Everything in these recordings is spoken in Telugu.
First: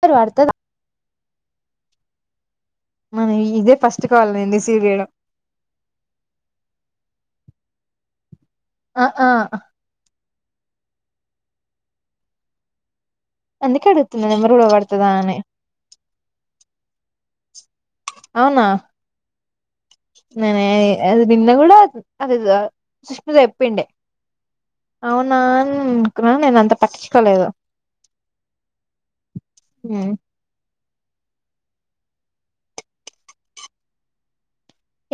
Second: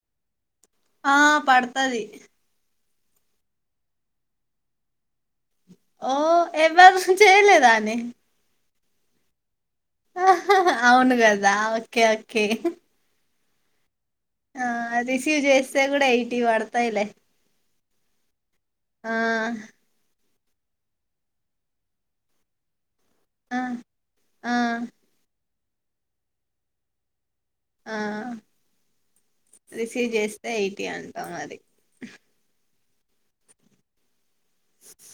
పడతదా ఆ పడుతది మనది ఇదే ఫస్ట్ కాల్ ఐయింది ఇస్సీవ్ చేయడం ఓ ఎవ్వరు చేయలేదానే అ ఆ హా హా హ అవును కదా ఓకే ఓకే అందుకే అడు ఆ రిసీవ్ చేస్తే కూడ ఎయిటి పడతయిలే ఆ ననే అది నిన్న కూడా అదే దో సుష్మిత ఆ చెప్పుండే ఆ అవునాన్ ఊ అనుకున్నా నేను అంత పట్టించుకోలేదు ఆ రీసీవ్ చేస్తే అయి ఎంత మరి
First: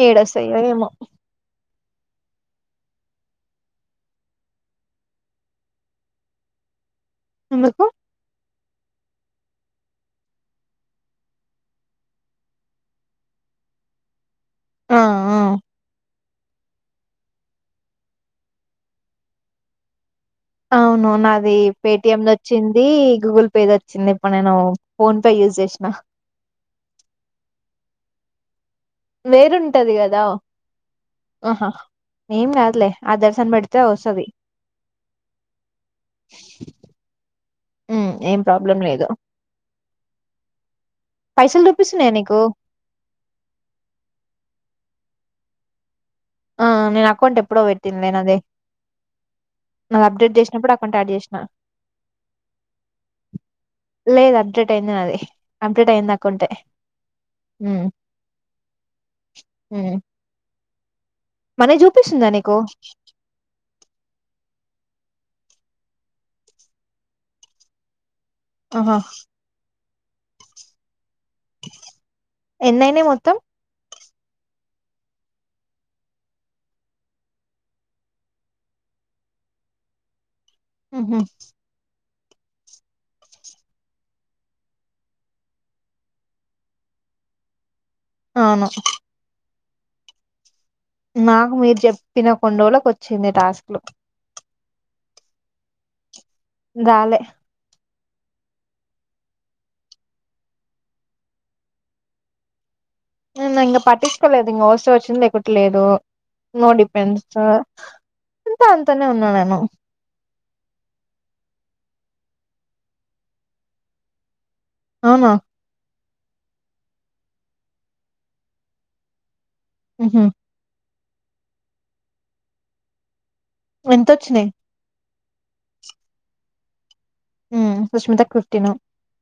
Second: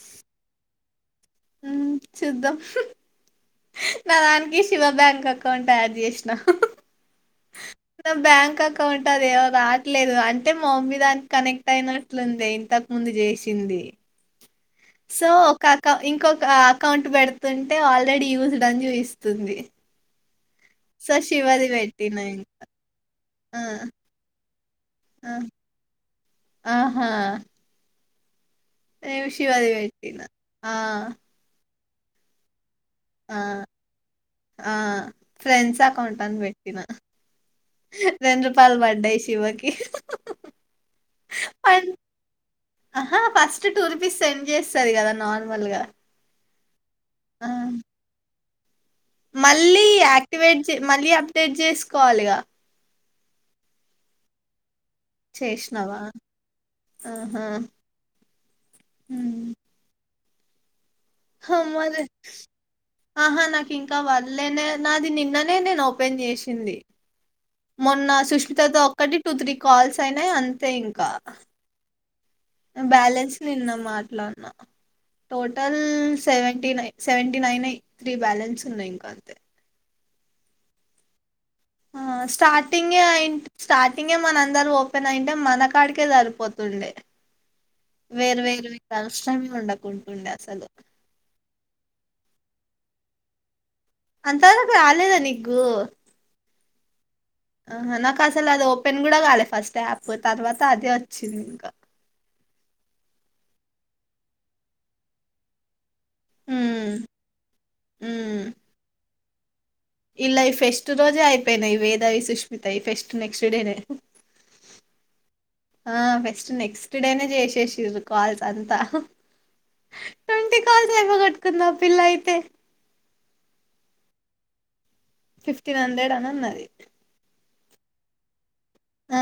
ఏడుస్తాయో ఏమో చూద్దాం హూ నా దానికి శివ బ్యాంక్ అకౌంట్ యాడ్ చేసిన ఎందుకు నా బ్యాంక్ అకౌ అ ఉంటది అ రాట్లేదు అంటే మా మమ్మీ దానికి కనెక్ట్ అయినట్లుంది ఇంతకు ముందు చేసింది ఆ సో ఆ ఒక అకౌ ఇంకొక అ అకౌంట్ పెడుతుంటే ఆల్రెడీ యూస్డ్ అని చూయిస్తుంది అవును నాది పేటిఎం ద ఇం వచ్చింది గూగుల్ ఆ పే ద వచ్చింది ఇప్పుడు నేను ఫోన్ పే ఆ యూస్ జేసిన ఆహా నేను శివది వేరుంటది కదా పెట్టినా ఆ ఆహా ఏం కాదులే ఆదర్శ్ ఆ అని పెడితే వస్తది ఆ ఫ్రెండ్స్ అకౌంట్ అని పెట్టినా ఉమ్ ఏం రెండు రూపాయలు ప్రాబ్లం లేదు పడ్డాయి శివకి హా హా హా పైసలు చూపిస్తున్నాయా నీకు ఆహా ఫస్ట్ టూ రూపీస్ సెండ్ చేస్తది కదా నార్మల్ గా ఆ నేన్ అకౌంట్ ఎప్పుడో పెట్టింద్ నేను అదె మళ్ళీ యాక్టివేట్ చే అకౌంట్ మళ్ళీ యాడ్ చేసిన అప్డేట్ చేసుకోవాలిగా లేదు అడ్జెట్ కట్ అయింది నాది అబ్డేట్ చేసినావా అయింది అకౌంటె ఆహా మ్ మ్ హమ్ అదే చూపిస్తుందా నీకు ఆహా నాకింకా వల్లే నే నాది నిన్ న్ననే నేను ఓపెన్ చేసింది మొన్న సుష్మితతో ఆహా ఒక్కటి టూ త్రీ కాల్స్ తాయినై అంతే ఇంకా ఎన్నయినాయి బ్యాలెన్స్ మొత్తం నిన్నమ అట్లాన్నా total seventy nine seventy నైన్యి three balance ఉన్నాయి ఇంకా అంతే ఉ హూ ఆ స్టార్టింగే అయి స్టార్టింగే మన అందరు ఓపెన్ ఆయుంటే మన కాడికే సరిపోతుండే వేర్లు అవును వేర్లువి కలిసేం ఉండవు కోన్కుండె అసలు నాకు మీరు చెప్పిన కోన్రోజులకు వచ్చింది టాస్క్ లు అంత వరకు రాలేదా నీకు గాలే ఆహా నాకు అసలు అది ఓపెన్ కూడా కాలే ఫస్ట్ యాప్ తర్వాత అదే వచ్చింది ఇంకా న ఇంకా పట్టిుచుకోలేదు ఇంక వోస్త ఒచ్చింది లేకపోతే లేదు నో ఉమ్ డిపెన్సా అ ఉమ్ ఎంత అంతనే ఉన్నాన ను ఇలా ఈ ఫెస్ట్ రోజే అయిపోయినాయి వేదవి సుష్మితవి ఫెస్ట్ నెక్స్ట్ డేనే అవునా ఆ ఫస్ట్ నెక్స్ట్ డేనే చేసేసిరు కాల్స్ అంతా ఉహు వ కట్కన్నా పిలాయితే ఎంతొచ్చినయి ఫిఫ్టీన్ హండ్రెడ్ అని అన్నది ఉమ్ సుష్మితకు టి ఆ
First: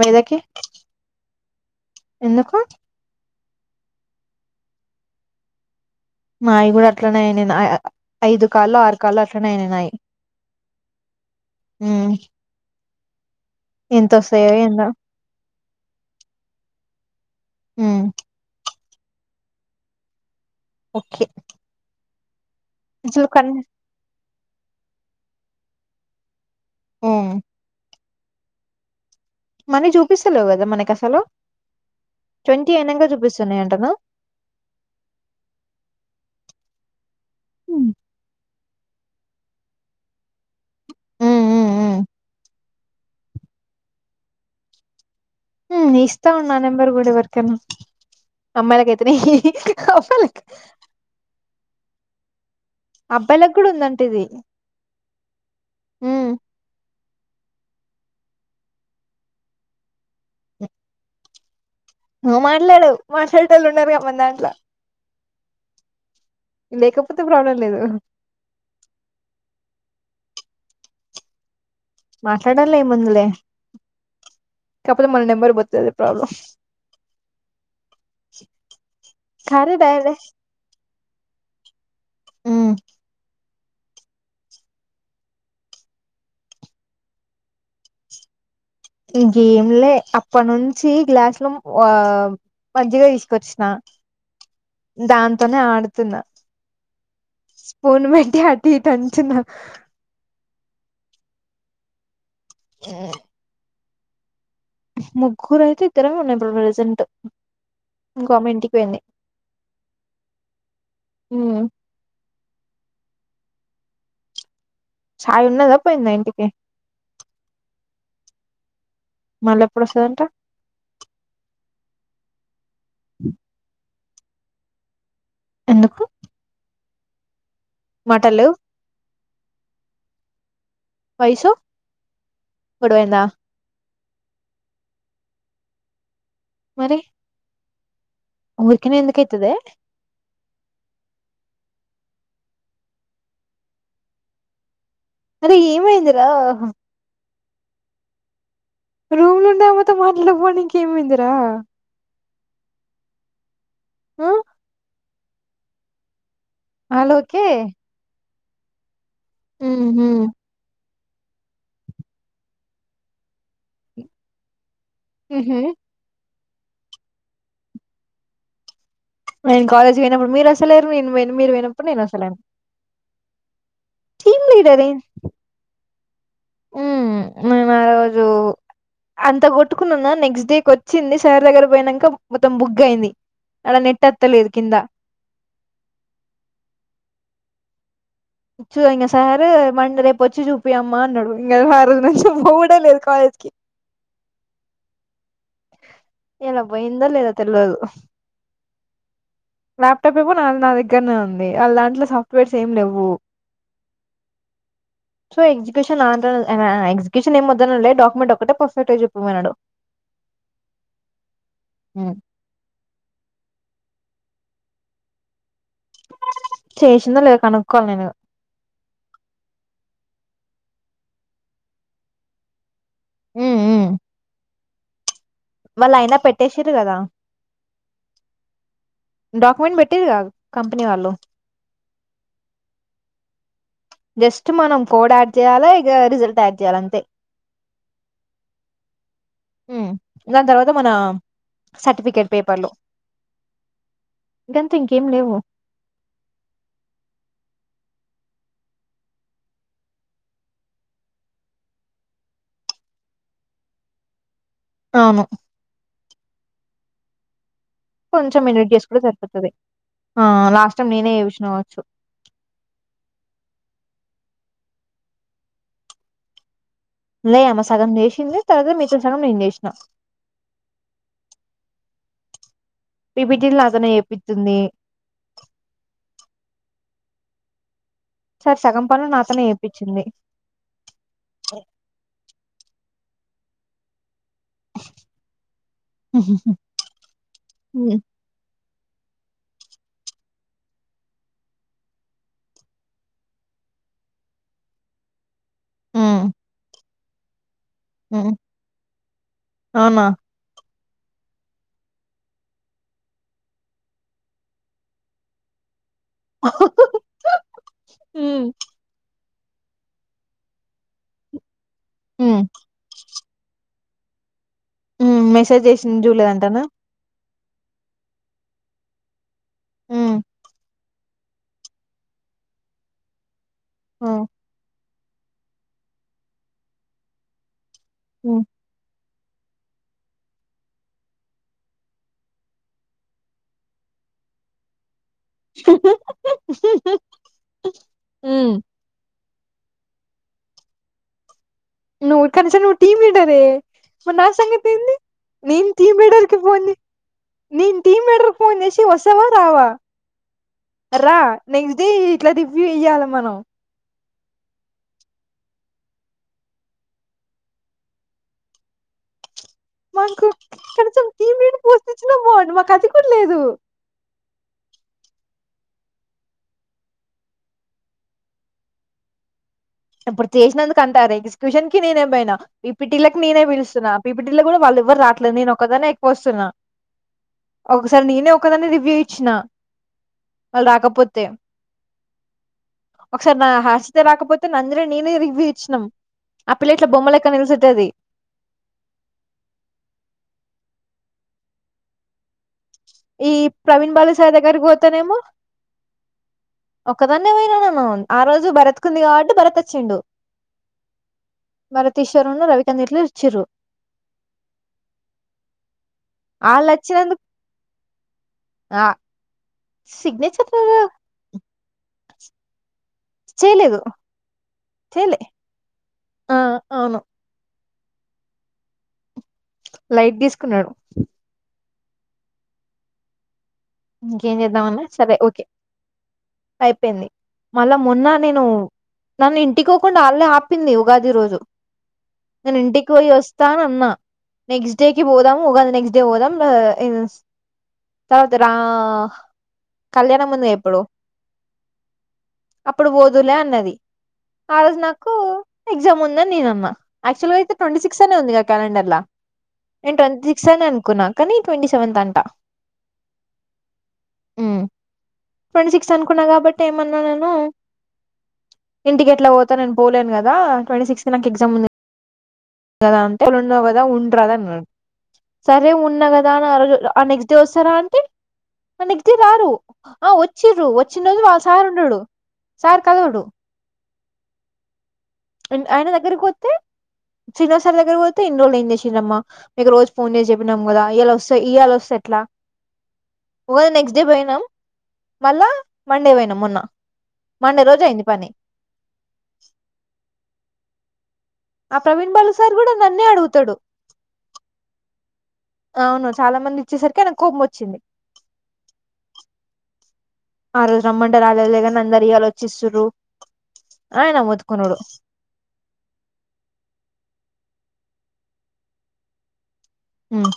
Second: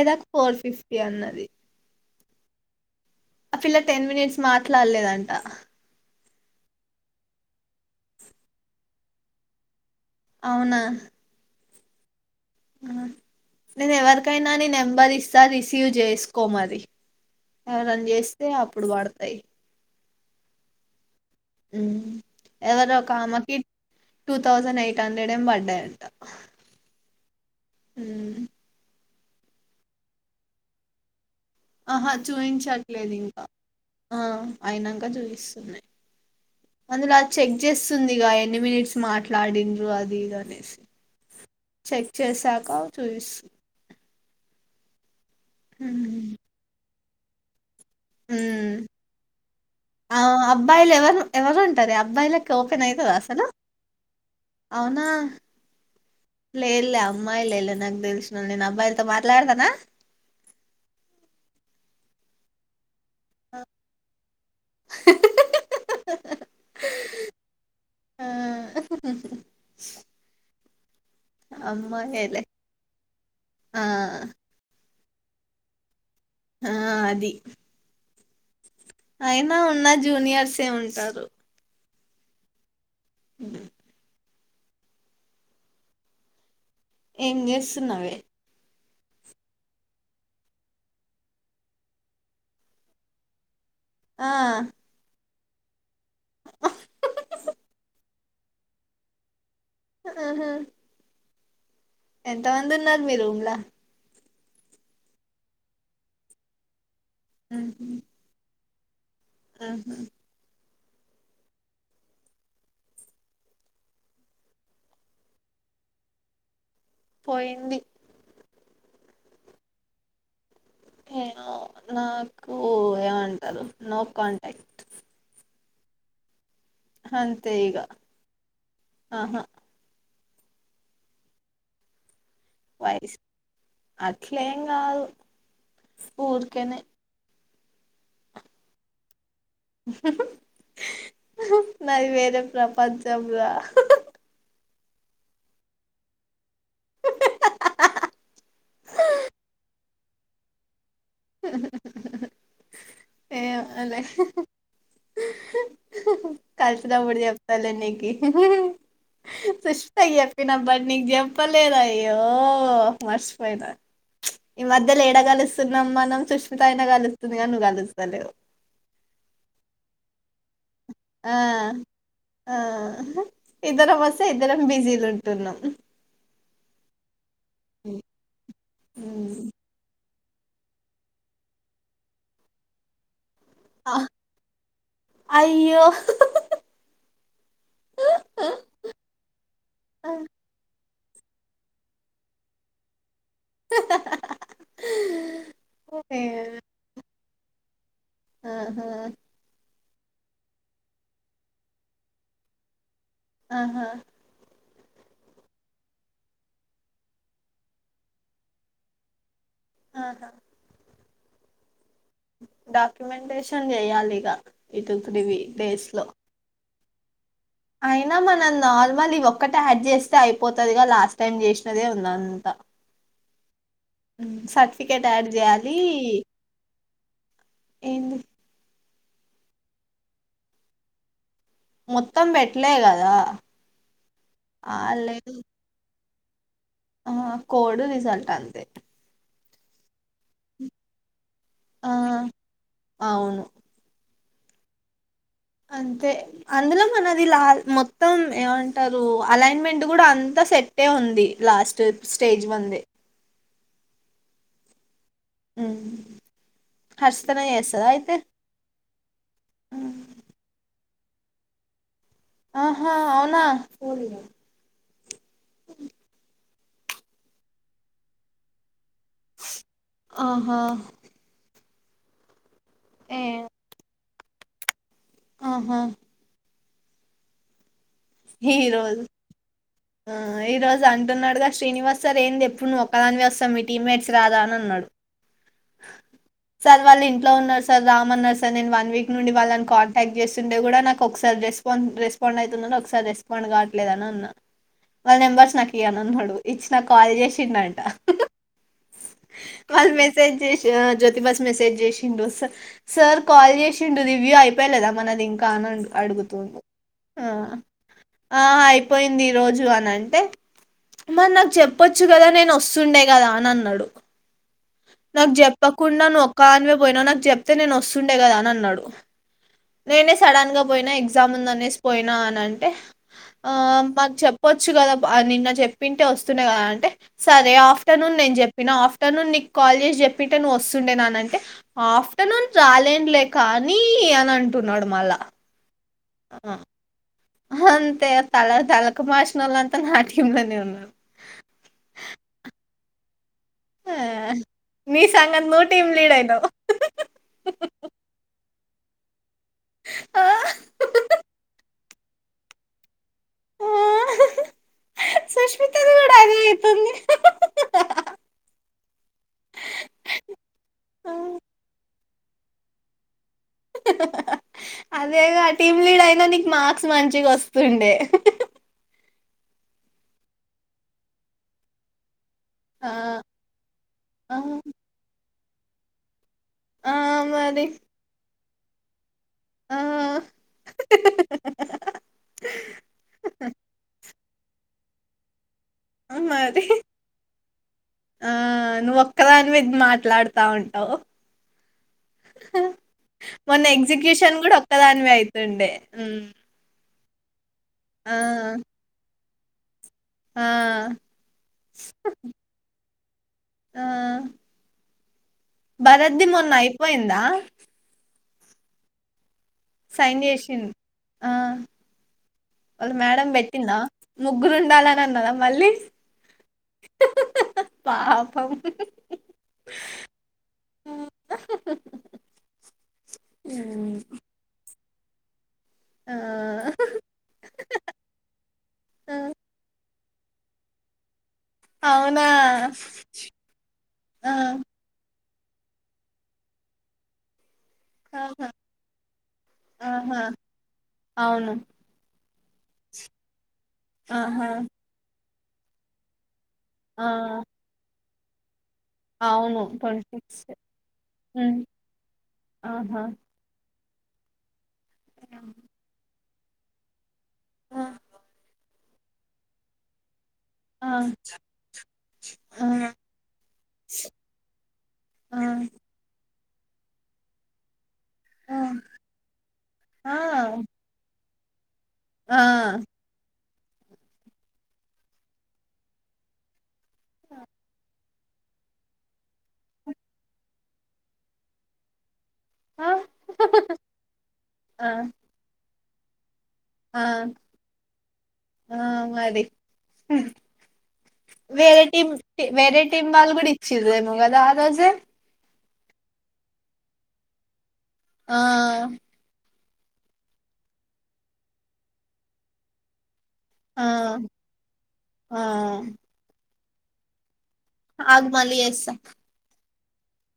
వేద కి ఫోర్ ఫిఫ్టీ అన్నది ఎందుకు ఆ ఫిల్లా టెన్ మినిట్స్ మాట్లాడలేదంట మాయి కూడా అట్లనే అయిన ఐదు కాల్లో ఆరు కాల్లో అట్లనే అయిననాయి అవునా హ అ నేను ఎవరికైనా నీ ఏందో నెంబర్ ఇస్తారు ఇస్త సజేస్కోమారి హ్మ్ ఎవరైనా చేస్తే ఇప్పుడు వాడతాయి ఓకే అ ఎవరు ఒక కా అసలు కన్ మాకి టూ థౌసండ్ ఎయిట్ హండ్రెడ్ ఏం పడాయి అంట ఆ అ మనీ చూపిస్తలేవు కదా మనకి అసలు ఆహా ట్వంటీ అయినంక చూయిించట్లేదు ఇంకా చూపిస్తున్నాయి అంటనా ఆ అయినాక చూయిస్తున్నాయి అందు చెక్ హ్మ్ చేస్తుంది గాయ న్ని మినిట్స్ మాట్లాడింద్రు అది ఇ అనేసి హ్మ్ హ్మ్ హ్మ్ చెక్ చేసాక చూపిస్తు హ ఇస్తావుం న ఎంబరు గు కూడాడి వర్ కనా అమ్మాలక అతేనే అమ్మ అబ్బాయి ఓపెన్ అయితడా అసలు ఉందంట ఇది అవునా హ్మ్ లే లేవు అమ్మాయిల ఇ నగ్దే దస నేను అబ్బాయిలుతో మాట్లాడతానా నువ్ మాట్లాడవు మాట్లాడట వాళ్ళు ఉన్నారు కా మన దాంట్లో హహ హా హా హా లేకపోతే ప్రాబ్లం లేదు [inaudible] అమ్మహే లే మాట్లాడాలి ఆ కాప్పుడు మన నెబర్ బతలే ఆ అది [inaudible] అయినా కారే ఉన్న జూనియర్సే ఉంటారు ఉమ్ ఉహుమ్ ఏం చేస్తున్నావే ఎమ్ లే అప్పటి నుంచి గ్లాసులు ఆ మజ్జిగా తీసుకొచ్చిన ఆ నే అడుతు తునా స్పూన్ పి అది టీ టెన్షన్ ఆహా ఎంత మంది ఉన్నారు మీ రూమ్లా ముగ్గురు అయితే ఇద్దరమే ఉన్నాము ప్రెజెంట్ ఉమ్ హు వెని అహుం ఉమ్ ఛాయ ఉన్నద పోయిందా ఇంటికి పోయింది మళ్ళీ ఎప్పుడు వస్తాడంటా ఏమో నాకు ఓ ఏమంటారు న కాంటాక్ట్ ఎందుకు హ తెయగా మాటలు ఆహా వైసో వాయిస్ గొడవైందా అట్లేం కాదు ఊరకనే ఉరకనే ఎంధుక్ ఉహు హు హు నాది వేరు వెరే ప్రపంచంలా అరే ఏమైందిరా రూమ్లోఉండే ఆమెతో మాట్లే పోనికి ఏమైందిరా ఏ ఏల్ హు ఆ హు హ ఆల్ కలిసినప్పుడు ఓకే చెప్తాలే నీకి [unintelligible] ఉహు సుస్తాయప్పి నా బ నీకు చెప్పలేదు అయ్యో మర్చిపోయినా ఈ మధ్యలో ఏడకలుస్తు మనం సుష్మిత అయినా కలుస్తుందిగానీ నువ్వు కలుస్తలేవు నేను కాలేజ్ పోయినప్పుడు మీరు వస్ ఆ ఆ ఇద్దరు వస్త టీమ్ ఇద్దరం బిజీలు ఉంటున్నాం హ్మ్ మేము ఆ రోజు అంత కొట్టుకునున్న నెక్స్ట్ డేక్ వచ్చిందిషర్ దగ్గర పోయానాక మొత్తం బుక్ అయింది అలా నెట్టతులురుకందా అయ్యో అమ్ అన్నాడు ఇంకా హారజ నుం పో కూడా లేదు కాలేజ్ క ఓే ద తెలిదు ఆహా ల్యాప్టాప్ ఏవో నా నా దగ్గరనే ఉంది అ లాంటిలో సాఫ్ట్వేర్స్ ఏమి లేవు ఆహా సో ఎగ్క్యూషన్ ఎగ్జిక్యూషన్ ఏం వద్ద డాక్యుమెంట్ ఒకటే పర్ఫెక్ట్ చెప్పమన్నాడు ఆహా డాక్యుమెంటేషన్ చెయాలి ఇక ఇతేప్పుడవి బేస్లో శేషందలే అయినా మనం నార్మల్ ఒక్కట యాడ్ చేస్తే అయిపోత దిగా లాస్ట్ టైం చేసినదే ఉంది అంత ఉమ్ ఉమ్ సత్ తయరు చేయాలి వాళ్ళు అయినా పెట్టేసిర్రు కదా ఏంటి డాక్యుమెంట్ పెట్టరు గా కంపెనీ వాళ్ళు మొత్తం పెట్లే కదా జస్ట్ ఆ మనం కోడ్ ఆయాడ్ లేదు చేయాలా ఇక రిజల్ ఆ కోడు రిజల్ట్ అంతే దాన్ తర్వాత మన. ఆ సర్టిఫికెట్ పేపర్లు. అవును గంతే ఇంకేం లేవు. అంతే అందులో మనది లా మొత్తం ఏమంటారు అలైన్మెంట్ కూడా అంతా సెట్ ఏ ఉంది లాస్ట్ స్టేజ్ వంది. అవును. హర్షితన చేస్త కొంచెం ఎడిట్ చేసుకుంటే సరిపోతది. మొత్తం నేనే ఎవిసిన కావచ్చు. ఆహా అవునా. లే ఆమె సగం చేసింది తర్వాత మిగతా ది సగం ఏం నేను చేసినా. ఆహా ఏ ఏపీటిల్ నాతోనే చేపిచ్ తంది. ఆహా. సరే సగం ఈరోజు పనులు నాతోనే చేపిచ్చింది ఈరోజు శ్రీనివాస్ సార్ అంటున్నాడు కదా ఏంది ఇప్పుడు నువ్వు ఒక్ ఒక్కదానివే వస్తావ్ మీటిమేట్స్. శ్రాద అని అన్నాడు సార్ వాళ్ళు ఇంట్లో ఉన్నారు సార్ ఉమ్ రామన్నారు సార్ నేను వాల్. వన్ వీక్ నుండి వాళ్ళని కాంటాక్ట్ చేస్తుండే కూడా నాకు ఒక్కసారి రెస్పాన్స్ రెస్పాండ్ అయితున్నారు ఒకసారి. సార్ రెస్పాండ్ కావట్లేదని అన్న వాళ్ళ నెంబర్స్. నాకు ఇయ్యని ఉమ్ అన్నాడు ఇచ్చినాక. కాల్ చేసిండంట. ఉమ్. వాళ్లు అవునా మెసేజ్ జేసి ఇవాన జ్యోతి బస్ మెసేజ్ చేసిండు అసలు సర్ కాల్ చేసిండు దివ్య అయిపోలేదా ఇంకా మనది అంటున్నాడు. అడుగుతుండు. ఆ ఉమ్ అయిపోయింది. రోజు అని అంటే మరి నాకు చెప్ చెప్పొచ్చు కదా ఉమ్ నేను వస్తుండే కదా అని అన్నాడు. ఉమ్ నాకు మెసేజ్ చేసింది చెప్పకుండా నువ్వు చూడలేదంటనా ఒక్కదానివే పోయినవ్ నాకు జెప్ అయితే నేను వస్తుండే కదా అన్నాడు. నేనే ఉమ్ సడన్గా బో పోయిన ఎగ్జామ్ ఉందనేసి పోయినా అని అంట్ టే ఆమెకు ఉమ్ చెప్పొచ్చు కదా బా నిన్న చెప్పి ఉంటే వస్తుండే కదా అంటే సరే ఆఫ్ట ఫ్టర్నూన్ నేను ఉమ్ చెప్పిన. ఆఫ్ ఆఫ్టర్నూన్ నీకు కాల్ చేసి చెప్పింటే నువ్వు వస్తుండేన అన అంటే ఆఫ్టర్నూన్ రాలేంలే కానీ అని అంటున్నాడు మళ్ళా ఆ, అంతే తల హ్మ్ తలకం మాష్నోలంతా నా టీం లోనే ఉన్నారు నువ్వు తనూజ నువ్వు టీం లీడ్ సరే ఆ, మరి నా సంగతి ఏంది నీ సంగతి నువ్వు నేను టీం లీడ్ లీడర్ కి అయినావు ఫోన్ నేను టీం లీడర్ ఫోన్ చేసి వస్తావా రావా ఆ, రా నెక్స్ట్ డే ఇట్లా రివ్యూ ఇయ్యాల మనం ఆ, సుష్మితది కూడా అదే అయితుంది మాకు కొంచెం టీం లీడర్ పోస్ట్ ఇచ్చిన బావుండు మాకు అది కూడా లేదు అదే గా టీమ్ లీడ్ అయినా నీకు మార్క్స్ మంచిగా వస్తుండే ఇప్పుడు చేసినందుకు అంటారై ఎగ్జిక్యూషన్ కి నేనే పోయినా ఆ, బీటిలకు నేనే పిలుస్తున్నా బీపిటిల ఆ. కూడా వాళ్ళేవ్వరు రావట్లే నేనో క్ ఒక్కదాన్నే ఎక్కువ వస్తున్నా ఆ మరి ఒక సారీ నీనే ఒక్కదావ్వి వచ్చిన ఆ వాళ్ళు రాకపోతే ఒకసారి నా హస్తే రాకపోతే నంద్రే నేనే రివ్వి మరి నిలిసేటది ఆ నువ్వు ఒక్కదావి మీ మాట్లాడుతా ఉంట ఈ మొన్న ప్రవీణ్ బాలు సార్ ఎగ్జిక్యూషన్ కూడా దగ్గరకి ఒక్కదానివే అయితుండే హ్మ్ ఒక్కదన్నే పోయిరానా ఆ రోజు భరత్ కి ఉంది కాబట్టి భరత్ వచ్చిండు ఆ మరి తీశోర్ న్ను రవికంత్ ఎట్ల రా ఆ భరద్ది మొన్న వాళ్ళు అయిపోయిందా వచ్చినందుకు ఆ సైన్ సిగ్నేచర్ చేసిన్ ఆ ఒక మేడం పెట్టిందా చేయలేదు ముగ్గురు ఉండాలని చేయలే అన్నదా మళ్ళీ ఆ అవును పాపం లైట్ తీసుకున్నాడు ఉమ్. ఇంకేం చేద్దాంన్న సరే ఓకే ఆ అయిపోయింది మళ్ళా మొన్న నేను ఆ. నన్ను ఇంటికి కుండా ఆన్నే ఆపింది ఉగాది రోజు అవునా నిను ఇంటికి పోయి వస్తా ఉన్నా ఆ నెక్స్ట్ డేకి పోదాం ఉగాది నెక్స్ట్ డే పోదాం ఆ ఇనొస్ తత్ రా ఆహా ఆహా కళ్యాణం ఉంది ఇప్పుడు అవును అప్పుడు పోదువులే అన్నది ఆహా ఆ రోజు నాకు ఎగ్జామ్ ఉందని నేనన్న ఆ యాక్టుల్ గ అయితే ట్వంటీ సిక్స్ వస్తా నే ఉంది గ క్యాలెండర్లా అవును నేను ట్వంటీ ట్వంట్వీ సిక్స్ అని అనుకున్నా కానీ హ్మ్ ట్వంటీ సెవెంత్ అంటా ఆహా ఉ ట్వంటీ సిక్స్ అనుకు ఉన్నా కాబట్టి ఏమన్నా నేను ఆ ఇంటికి ఎట్లా పోత నేను పోలేను గా ఈగ ట్వంటీ ఆ సిక్స్త్ నాకు ఎగ్జామ్ ఉంది ఆ ఆ వాళ్ళు అంత ఉండరు కదా ఉండరాదు ఆ ఆమె దానా [unintelligible] ఆ నెక్స్ట్ డే వస్తారా అంటి ఆ అ నెక్ట్ డే రాడు ఆ వచ్చిరు వచ్చిన వాసు హెల్ప్ ఉనడు ఆ సార్ కలవడు ఆయన దగ్గరకి వత్తే శీన సార్ దగ్గరికి పో ఇన్ని రోజులు ఏం చేసిండ్రమ్మ మీకు రోజు ఫోన్ చేసి చెప్పినాం కదా ఇయ్యాల వస్తా ఇయ్యాల వస్తే ఎట్లా ఆ ఆ ఉగాది నెక్ట్ డే పోయినం మల్ల మండే పోయినం మొన్న ఆ మండే రోజు అయింది పని ఆ మది ఆ ఆ వేరే టీం ప్రవీణ్ బాలు సార్ కూడా వేరే నన్నే టిం వాళ్ళు కూడా అడుగుతాడు ఇచ్చిరేమో కదా ఆ రోజు అవును చాలా మంది ఇచ్చేసరికి ఆయకు కోపం వచ్చిది ఆ ఆ ఆ రోజు రమ్మంటే రాలేదు కానీ అందరు ఇయాల వచ్చిస్తుండ్రు ఆ అయినా మొత్తుకున్నాడు ఆ ఆగు మళ్లీ చెస్త హ్మ్